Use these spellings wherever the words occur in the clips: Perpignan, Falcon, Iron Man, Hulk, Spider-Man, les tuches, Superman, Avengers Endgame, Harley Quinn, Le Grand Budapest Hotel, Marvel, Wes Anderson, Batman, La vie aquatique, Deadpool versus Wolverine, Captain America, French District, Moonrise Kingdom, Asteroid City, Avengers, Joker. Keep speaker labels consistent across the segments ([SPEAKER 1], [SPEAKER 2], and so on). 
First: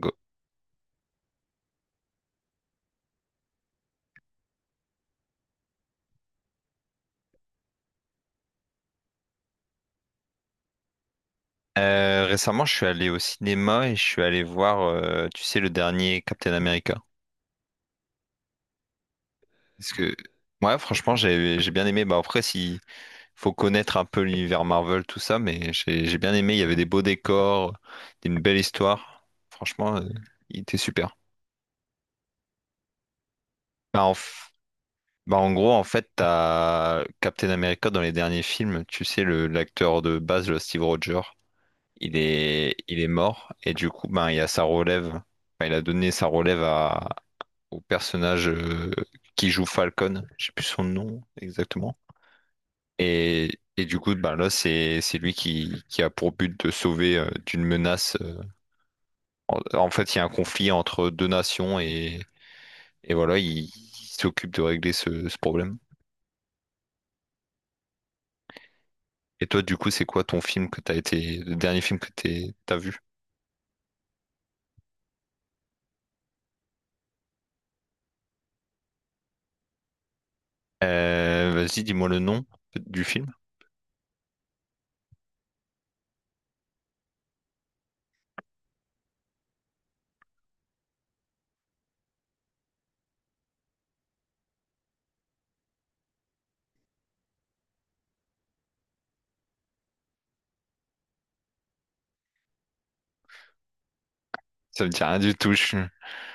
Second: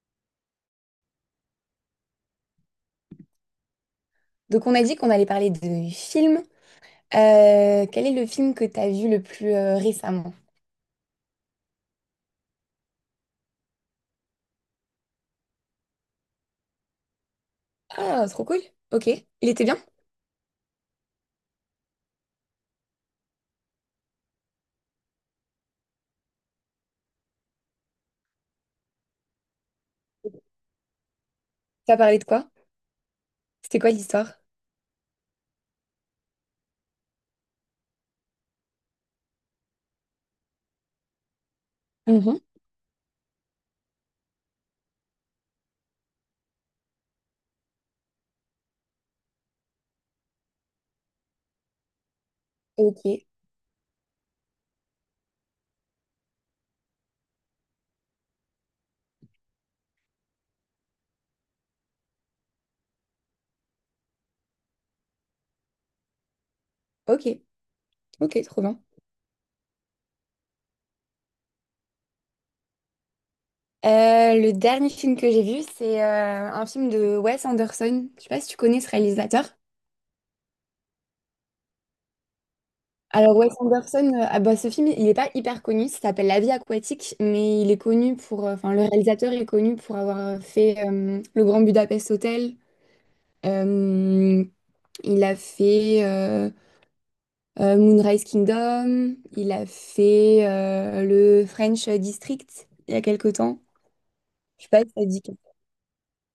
[SPEAKER 1] Go.
[SPEAKER 2] Donc on a dit qu'on allait parler de films. Quel est le film que t'as vu le plus récemment?
[SPEAKER 1] Récemment, je suis allé au cinéma et je suis allé voir, tu sais, le dernier Captain America.
[SPEAKER 2] Ah, trop cool. Ok. Il était bien?
[SPEAKER 1] Parce que, ouais, franchement, j'ai bien aimé. Bah, après, s'il faut connaître un peu l'univers Marvel, tout ça, mais j'ai bien aimé. Il y avait des beaux décors, une belle histoire. Franchement, il était super.
[SPEAKER 2] T'as parlé de quoi? C'était quoi
[SPEAKER 1] Bah, en,
[SPEAKER 2] l'histoire?
[SPEAKER 1] f- Bah, en gros, en fait, t'as Captain America dans les derniers films. Tu sais, le l'acteur de base, le Steve Rogers,
[SPEAKER 2] Mhm.
[SPEAKER 1] il est mort. Et du coup, ben, il y a sa relève. Enfin, il a donné sa relève au personnage qui joue Falcon, je sais plus son nom exactement.
[SPEAKER 2] Ok.
[SPEAKER 1] Et du coup, ben là, c'est lui qui a pour but de sauver d'une menace. En fait, il y a un conflit entre deux nations et voilà, il s'occupe de régler ce problème.
[SPEAKER 2] Ok. Ok, trop bien.
[SPEAKER 1] Et toi, du coup, c'est quoi ton film que le dernier film que t'as vu?
[SPEAKER 2] Le dernier film que j'ai vu, c'est un film de Wes Anderson. Je sais pas si tu connais ce réalisateur.
[SPEAKER 1] Vas-y, dis-moi le nom du film.
[SPEAKER 2] Alors Wes Anderson, ah bah, ce film, il n'est pas hyper connu. Ça s'appelle La vie aquatique, mais il est connu pour, enfin le réalisateur est connu pour avoir fait Le Grand Budapest Hotel. Euh, Il a fait Moonrise Kingdom, il a fait le French District il y a quelque temps. Je sais pas
[SPEAKER 1] Ça
[SPEAKER 2] si
[SPEAKER 1] me
[SPEAKER 2] ça
[SPEAKER 1] dit
[SPEAKER 2] te
[SPEAKER 1] rien
[SPEAKER 2] dit
[SPEAKER 1] du
[SPEAKER 2] quelque
[SPEAKER 1] tout.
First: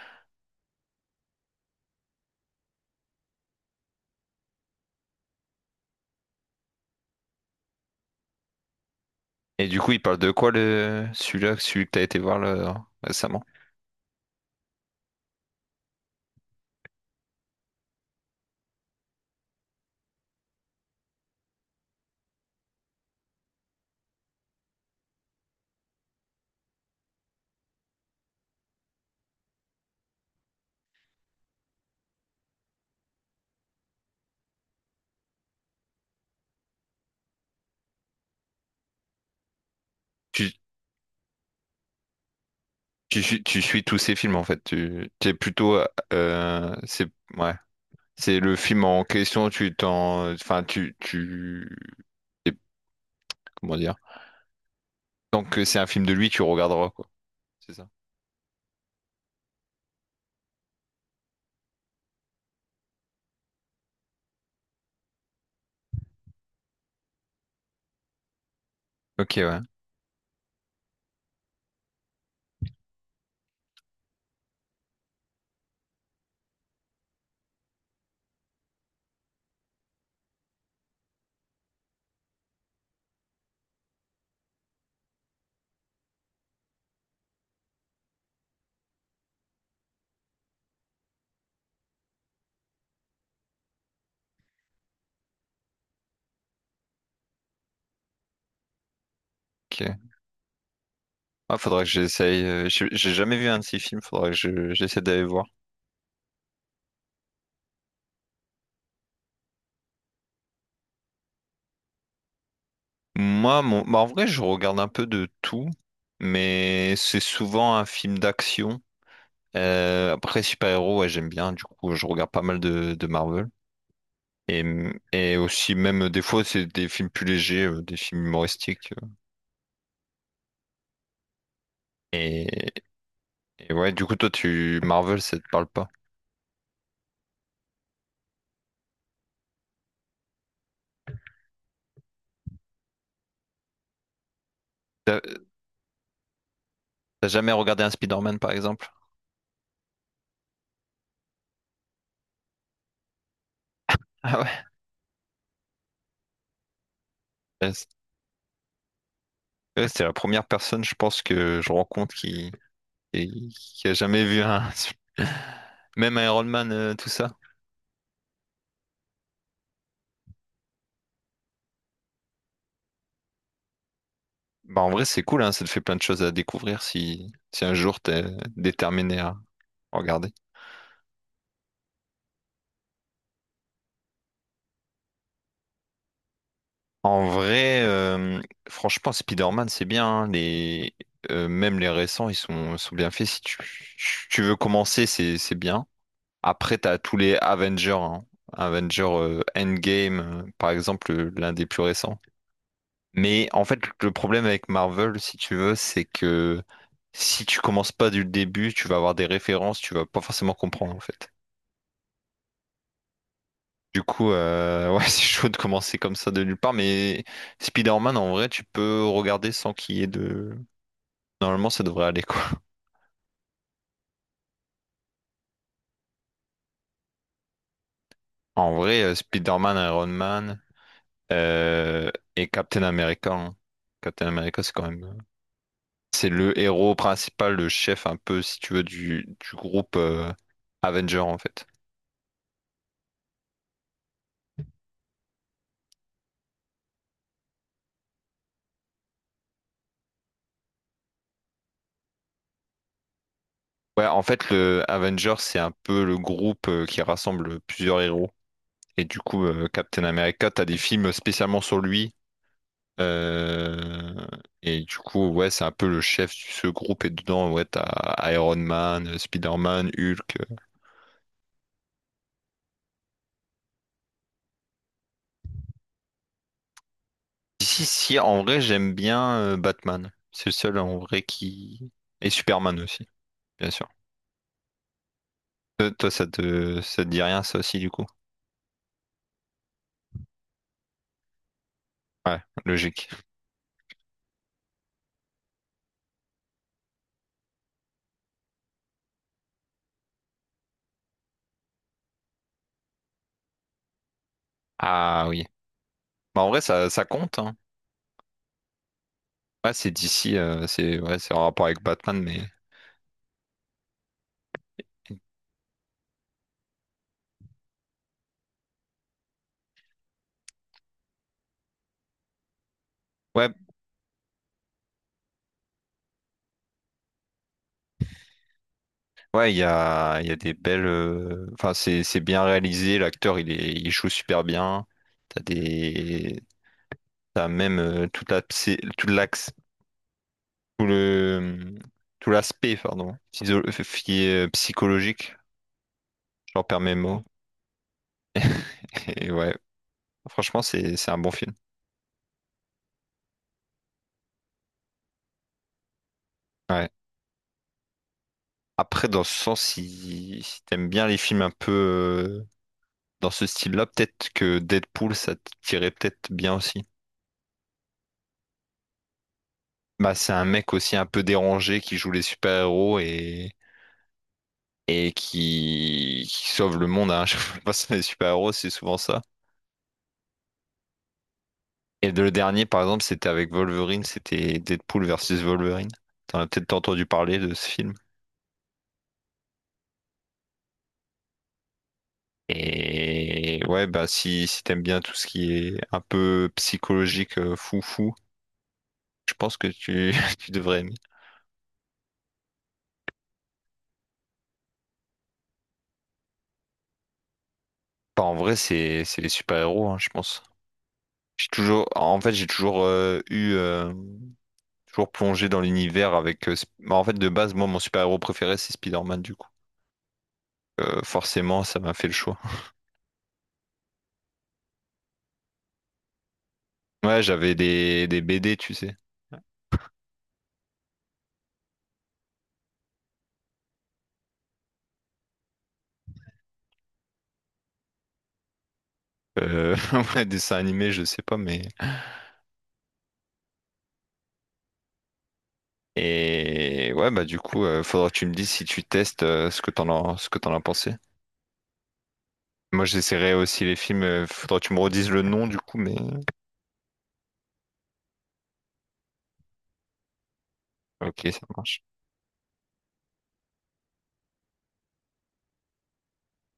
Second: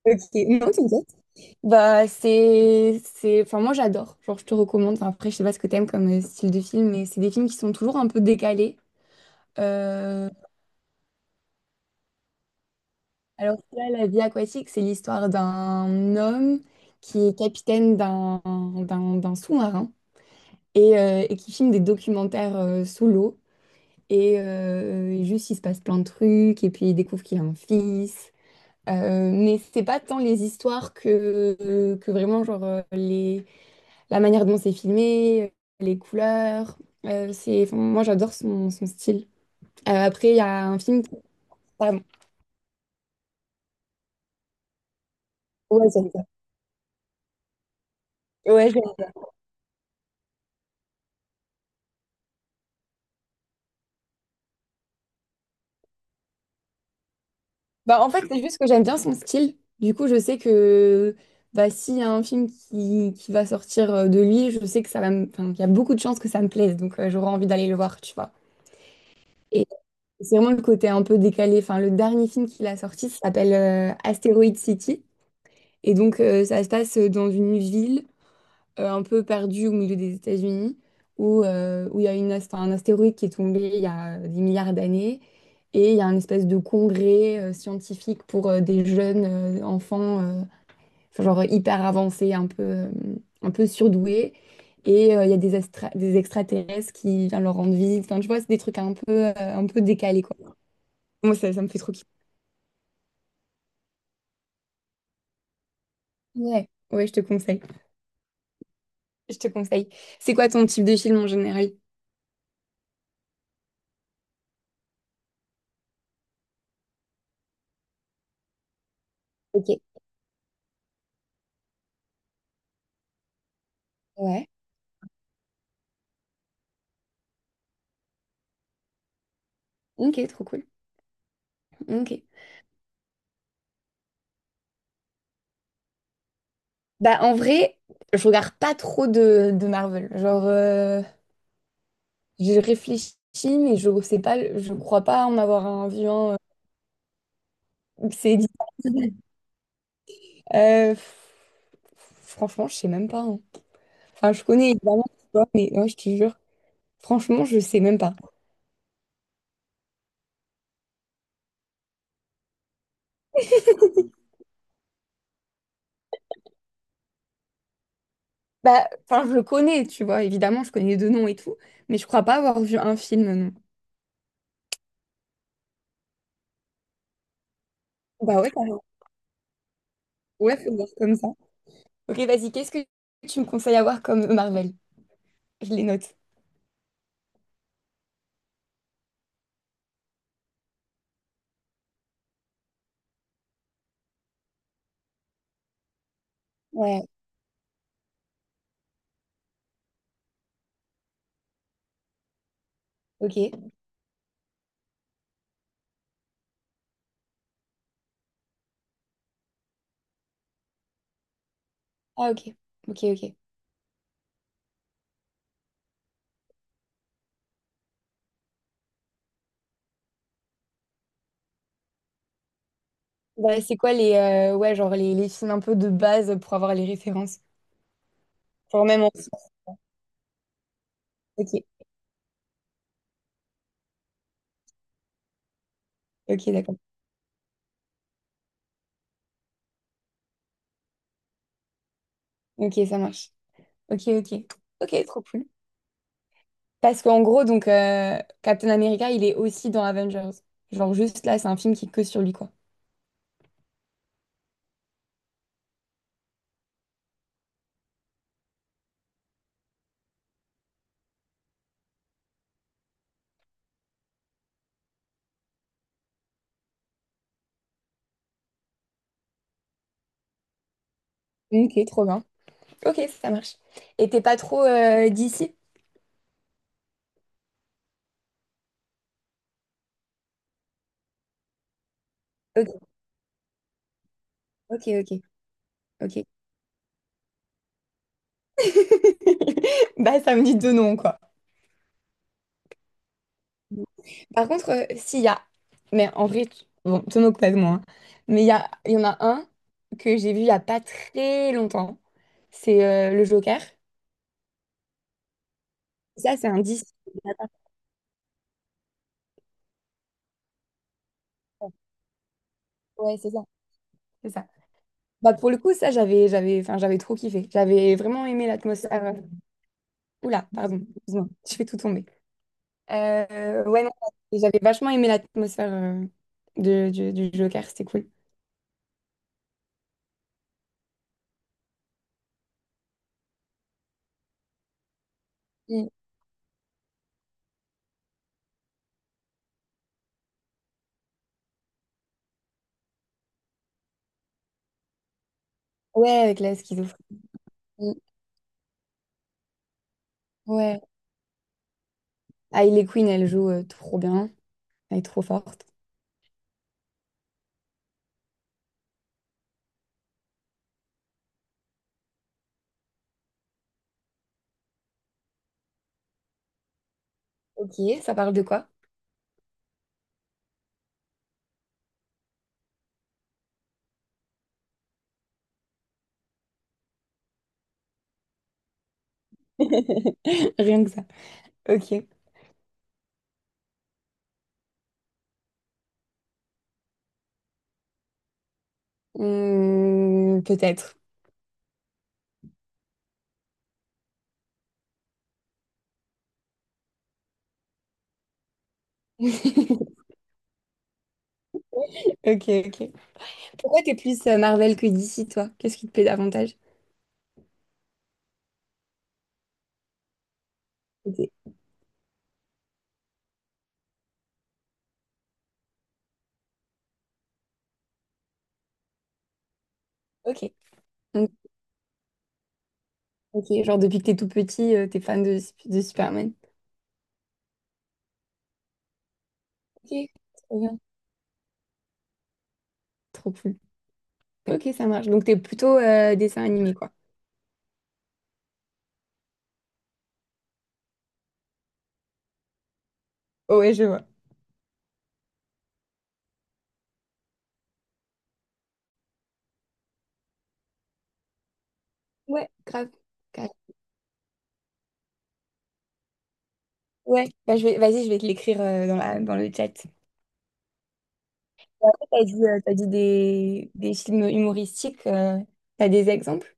[SPEAKER 2] chose. Ok, non, t'inquiète. Bah, c'est... Enfin, moi, j'adore. Genre, je te recommande. Enfin, après, je sais pas ce que t'aimes comme style de film, mais c'est des films qui sont toujours un peu décalés.
[SPEAKER 1] Et du coup, il parle
[SPEAKER 2] Euh,
[SPEAKER 1] de quoi le celui-là, celui que t'as été voir là, récemment?
[SPEAKER 2] Alors que là, La vie aquatique, c'est l'histoire d'un homme qui est capitaine d'un sous-marin et qui filme des documentaires sous l'eau. Et juste, il se passe plein de trucs, et puis il découvre qu'il a un fils. Mais c'est pas tant les histoires que vraiment, genre, la manière dont c'est filmé, les couleurs. C'est, enfin, moi, j'adore son style. Après, il y
[SPEAKER 1] Tu,
[SPEAKER 2] a un film. Pardon.
[SPEAKER 1] Tu suis tous ces films en fait. Tu t'es plutôt
[SPEAKER 2] Ouais, j'aime
[SPEAKER 1] c'est ouais, c'est
[SPEAKER 2] ça.
[SPEAKER 1] le film en question. Tu t'en enfin tu tu t'es- Comment dire? Tant que c'est un film de lui, tu regarderas quoi. C'est ça.
[SPEAKER 2] Bah, en fait, c'est juste que j'aime bien son style. Du coup, je sais que bah, s'il y a un film qui va sortir de lui, je sais que ça va me... enfin, qu'il y a beaucoup de chances que ça me plaise. Donc, j'aurai envie d'aller le voir, tu vois.
[SPEAKER 1] Ok, ouais.
[SPEAKER 2] C'est vraiment le côté un peu décalé. Enfin, le dernier film qu'il a sorti s'appelle Asteroid City. Et donc, ça se passe dans une ville un peu perdue au milieu des États-Unis, où où il y a enfin, un astéroïde qui est tombé il y a des milliards d'années. Et il y a une espèce de congrès scientifique pour des jeunes enfants, enfin, genre hyper avancés, un peu surdoués. Et il y a des extraterrestres qui viennent leur rendre visite. Enfin, tu vois, c'est des trucs un peu
[SPEAKER 1] Ok.
[SPEAKER 2] décalés, quoi. Moi, ça,
[SPEAKER 1] Ah,
[SPEAKER 2] ça me fait
[SPEAKER 1] faudrait que
[SPEAKER 2] trop kiffer.
[SPEAKER 1] j'essaye. J'ai jamais vu un de ces films, faudrait que j'essaie d'aller voir.
[SPEAKER 2] Ouais, ouais, je te conseille. Je te conseille. C'est quoi ton type de film en général?
[SPEAKER 1] Moi, mon... bah, en vrai, je regarde un peu de tout, mais c'est souvent un film d'action.
[SPEAKER 2] Ok.
[SPEAKER 1] Après, super-héros, ouais, j'aime bien, du coup, je regarde pas mal de Marvel.
[SPEAKER 2] Ouais.
[SPEAKER 1] Et, et aussi, même des fois, c'est des films plus légers, des films humoristiques.
[SPEAKER 2] Ok, trop cool. Ok.
[SPEAKER 1] Et, et ouais, du coup, toi, tu Marvel, ça te parle pas.
[SPEAKER 2] Bah, en vrai, je regarde pas trop de Marvel. Genre, je réfléchis, mais je sais pas, je crois
[SPEAKER 1] T'as
[SPEAKER 2] pas en avoir un vu un.
[SPEAKER 1] t'as jamais regardé un Spider-Man,
[SPEAKER 2] C'est
[SPEAKER 1] par exemple?
[SPEAKER 2] difficile. Pff, franchement, je sais même pas. Hein. Enfin,
[SPEAKER 1] Ah
[SPEAKER 2] je
[SPEAKER 1] ouais,
[SPEAKER 2] connais évidemment, tu vois, mais ouais, je te jure, franchement, je
[SPEAKER 1] ouais,
[SPEAKER 2] sais
[SPEAKER 1] c'est
[SPEAKER 2] même pas.
[SPEAKER 1] ouais, c'est la première personne, je pense, que je rencontre qui a jamais vu un, même un Iron Man, tout ça.
[SPEAKER 2] Bah, enfin, je le connais, tu vois, évidemment, je connais deux noms et tout, mais je crois pas avoir vu un film, non.
[SPEAKER 1] Bah, en vrai, c'est cool, hein, ça te fait plein de choses à découvrir si un jour t'es
[SPEAKER 2] Bah ouais.
[SPEAKER 1] déterminé à regarder.
[SPEAKER 2] Ouais, faut le voir comme ça. Ok, vas-y, qu'est-ce que tu me conseilles à voir comme Marvel? Je les note.
[SPEAKER 1] En vrai, franchement, Spider-Man, c'est bien. Même les récents, sont bien faits. Si tu, Tu veux commencer, c'est bien. Après, t'as
[SPEAKER 2] Ouais.
[SPEAKER 1] tous les Avengers. Hein. Avengers Endgame, par exemple, l'un des plus récents. Mais en
[SPEAKER 2] Ok.
[SPEAKER 1] fait, le problème avec Marvel, si tu veux, c'est que si tu commences pas du début, tu vas avoir des références, tu vas pas forcément comprendre en fait.
[SPEAKER 2] Ah, ok. Ok, ok.
[SPEAKER 1] Du coup, ouais, c'est chaud de commencer comme ça de nulle part, mais Spider-Man, en vrai, tu peux regarder sans qu'il y ait de... Normalement, ça devrait aller, quoi.
[SPEAKER 2] Bah, c'est quoi ouais, genre les films un peu de base pour avoir les références?
[SPEAKER 1] En
[SPEAKER 2] Genre
[SPEAKER 1] vrai,
[SPEAKER 2] même en...
[SPEAKER 1] Spider-Man, Iron Man
[SPEAKER 2] Ok,
[SPEAKER 1] euh, et Captain America. Hein. Captain America, c'est quand même... c'est
[SPEAKER 2] ok,
[SPEAKER 1] le
[SPEAKER 2] d'accord.
[SPEAKER 1] héros principal, le chef un peu, si tu veux, du groupe Avenger, en fait.
[SPEAKER 2] Ok, ça marche. Ok, ok. Ok, trop cool. Parce qu'en gros, donc, Captain America, il est aussi dans Avengers. Genre, juste là, c'est un film qui est que sur lui, quoi.
[SPEAKER 1] Ouais, en fait, le Avengers, c'est un peu le groupe qui rassemble plusieurs héros. Et du coup, Captain America, t'as des films spécialement sur lui. Euh, Et du coup, ouais, c'est un peu le chef de ce groupe. Et dedans, ouais, t'as Iron Man, Spider-Man, Hulk.
[SPEAKER 2] Ok, trop bien. Ok, ça marche. Et t'es pas trop d'ici?
[SPEAKER 1] Ici, si, si, en vrai, j'aime bien Batman. C'est le seul en vrai qui. Et Superman
[SPEAKER 2] Ok,
[SPEAKER 1] aussi, bien sûr.
[SPEAKER 2] ok, ok,
[SPEAKER 1] Toi,
[SPEAKER 2] ok.
[SPEAKER 1] ça te dit rien, ça aussi, du coup?
[SPEAKER 2] Bah, ça me dit deux noms, quoi.
[SPEAKER 1] Ouais, logique.
[SPEAKER 2] Par contre, mais en vrai, tu- bon, te moque pas de moi, hein. Mais il y en a un que j'ai vu il y a pas très longtemps. C'est le Joker.
[SPEAKER 1] Ah oui.
[SPEAKER 2] Ça,
[SPEAKER 1] Bah,
[SPEAKER 2] c'est
[SPEAKER 1] en
[SPEAKER 2] un
[SPEAKER 1] vrai, ça,
[SPEAKER 2] 10.
[SPEAKER 1] ça compte, hein. Ouais, c'est d'ici, c'est ouais, c'est en rapport avec Batman, mais
[SPEAKER 2] Ouais, c'est ça, c'est ça. Bah pour le coup, ça, enfin, j'avais trop kiffé. J'avais vraiment aimé l'atmosphère. Oula, pardon, excuse-moi, je fais tout tomber.
[SPEAKER 1] ouais,
[SPEAKER 2] Ouais, non, j'avais vachement aimé l'atmosphère de du Joker, c'était cool.
[SPEAKER 1] ouais, il y a des belles. Enfin, c'est bien réalisé. L'acteur, il joue super bien. T'as
[SPEAKER 2] Mm.
[SPEAKER 1] des, T'as même toute la, tout l'axe, tout le, tout l'aspect, pardon, psychologique.
[SPEAKER 2] Ouais, avec la
[SPEAKER 1] J'en perds mes
[SPEAKER 2] schizophrénie.
[SPEAKER 1] mots. Et ouais, franchement,
[SPEAKER 2] Ouais.
[SPEAKER 1] c'est un bon film.
[SPEAKER 2] Hailey Quinn, elle joue trop bien. Elle est trop forte.
[SPEAKER 1] Ouais. Après, dans ce sens, si t'aimes bien les films un peu dans ce style-là, peut-être que Deadpool, ça te tirait peut-être bien aussi.
[SPEAKER 2] Ok, ça parle de quoi?
[SPEAKER 1] Bah, c'est un mec aussi un peu dérangé qui joue les super-héros et qui sauve le monde. Hein. Je sais pas si les super-héros, c'est souvent ça.
[SPEAKER 2] Rien que ça. Ok.
[SPEAKER 1] Et le dernier, par exemple, c'était avec Wolverine, c'était Deadpool versus Wolverine. T'en as peut-être entendu parler de ce film.
[SPEAKER 2] Hmm, peut-être.
[SPEAKER 1] Et ouais, bah si, si t'aimes bien tout ce qui est un peu psychologique, fou fou, je pense que tu, tu devrais aimer.
[SPEAKER 2] Ok, ok. Pourquoi t'es plus Marvel que DC, toi? Qu'est-ce qui te plaît davantage?
[SPEAKER 1] Bah, en vrai, c'est les super-héros, hein, je pense.
[SPEAKER 2] Ok.
[SPEAKER 1] J'ai toujours eu. Toujours plongé dans l'univers avec. Bah, en fait, de base, moi, mon super-héros préféré, c'est Spider-Man, du coup.
[SPEAKER 2] Ok. Donc,
[SPEAKER 1] Forcément, ça m'a fait le choix.
[SPEAKER 2] ok, genre depuis que t'es tout petit, t'es fan de Superman.
[SPEAKER 1] Ouais, j'avais des BD, tu sais.
[SPEAKER 2] Ok, trop bien. Trop cool. Ok, ça marche. Donc t'es plutôt dessin animé, quoi.
[SPEAKER 1] Euh, ouais, dessins animés, je sais pas, mais.
[SPEAKER 2] Oh, ouais, je vois.
[SPEAKER 1] Et ouais, bah, du coup, faudra que tu me dises si tu testes ce que t'en as pensé.
[SPEAKER 2] Ouais,
[SPEAKER 1] Moi,
[SPEAKER 2] grave.
[SPEAKER 1] j'essaierai
[SPEAKER 2] Grave.
[SPEAKER 1] aussi les films. Faudra que tu me redises le nom, du coup, mais.
[SPEAKER 2] Ouais, bah, je vais, vas-y, je vais te l'écrire dans le chat.
[SPEAKER 1] Ok, ça marche.
[SPEAKER 2] T'as dit, des films humoristiques, t'as des exemples?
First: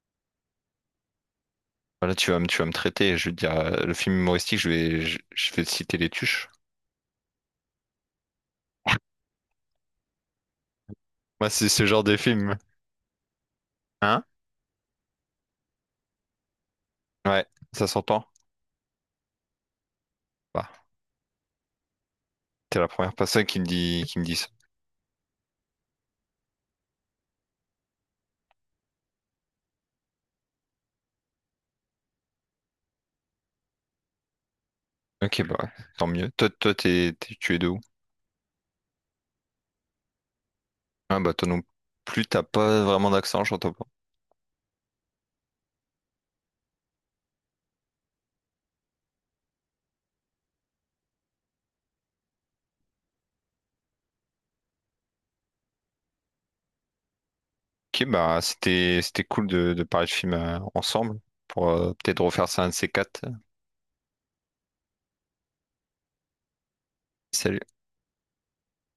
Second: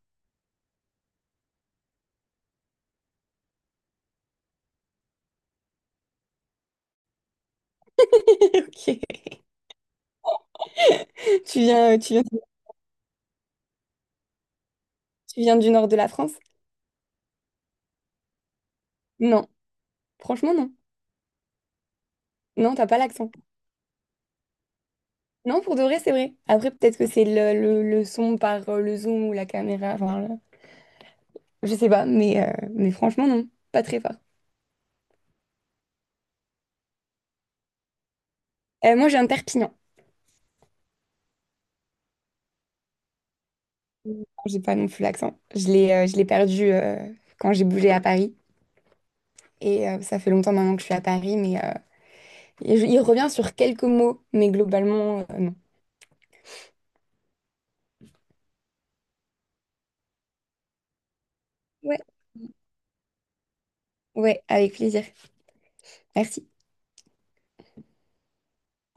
[SPEAKER 1] Voilà, tu vas me traiter. Je veux dire, le film humoristique, je vais te citer les tuches.
[SPEAKER 2] Ok.
[SPEAKER 1] Moi,
[SPEAKER 2] Tu
[SPEAKER 1] c'est ce
[SPEAKER 2] viens, euh,
[SPEAKER 1] genre
[SPEAKER 2] tu
[SPEAKER 1] de
[SPEAKER 2] viens,
[SPEAKER 1] film. Hein?
[SPEAKER 2] tu viens du nord de la France?
[SPEAKER 1] Ouais, ça s'entend.
[SPEAKER 2] Non, franchement non.
[SPEAKER 1] Bah,
[SPEAKER 2] Non,
[SPEAKER 1] t'es
[SPEAKER 2] t'as
[SPEAKER 1] la
[SPEAKER 2] pas
[SPEAKER 1] première
[SPEAKER 2] l'accent.
[SPEAKER 1] personne qui me dit ça.
[SPEAKER 2] Non, pour de vrai, c'est vrai. Après, peut-être que c'est le son par le zoom ou la caméra. Enfin, le- je sais pas, mais franchement non, pas très fort.
[SPEAKER 1] Ok, bah ouais, tant mieux. Tu es de où?
[SPEAKER 2] Moi, j'ai un Perpignan.
[SPEAKER 1] Ah bah toi non plus, t'as pas vraiment d'accent, j'entends pas.
[SPEAKER 2] J'ai pas non plus l'accent. Je l'ai perdu quand j'ai bougé à Paris. Et ça fait longtemps maintenant que je suis à Paris, mais il revient sur quelques mots, mais globalement, non.
[SPEAKER 1] Ok, bah c'était cool de parler de films ensemble pour
[SPEAKER 2] Ouais,
[SPEAKER 1] peut-être refaire ça un de ces quatre.
[SPEAKER 2] ouais, avec plaisir. Merci.
[SPEAKER 1] Salut.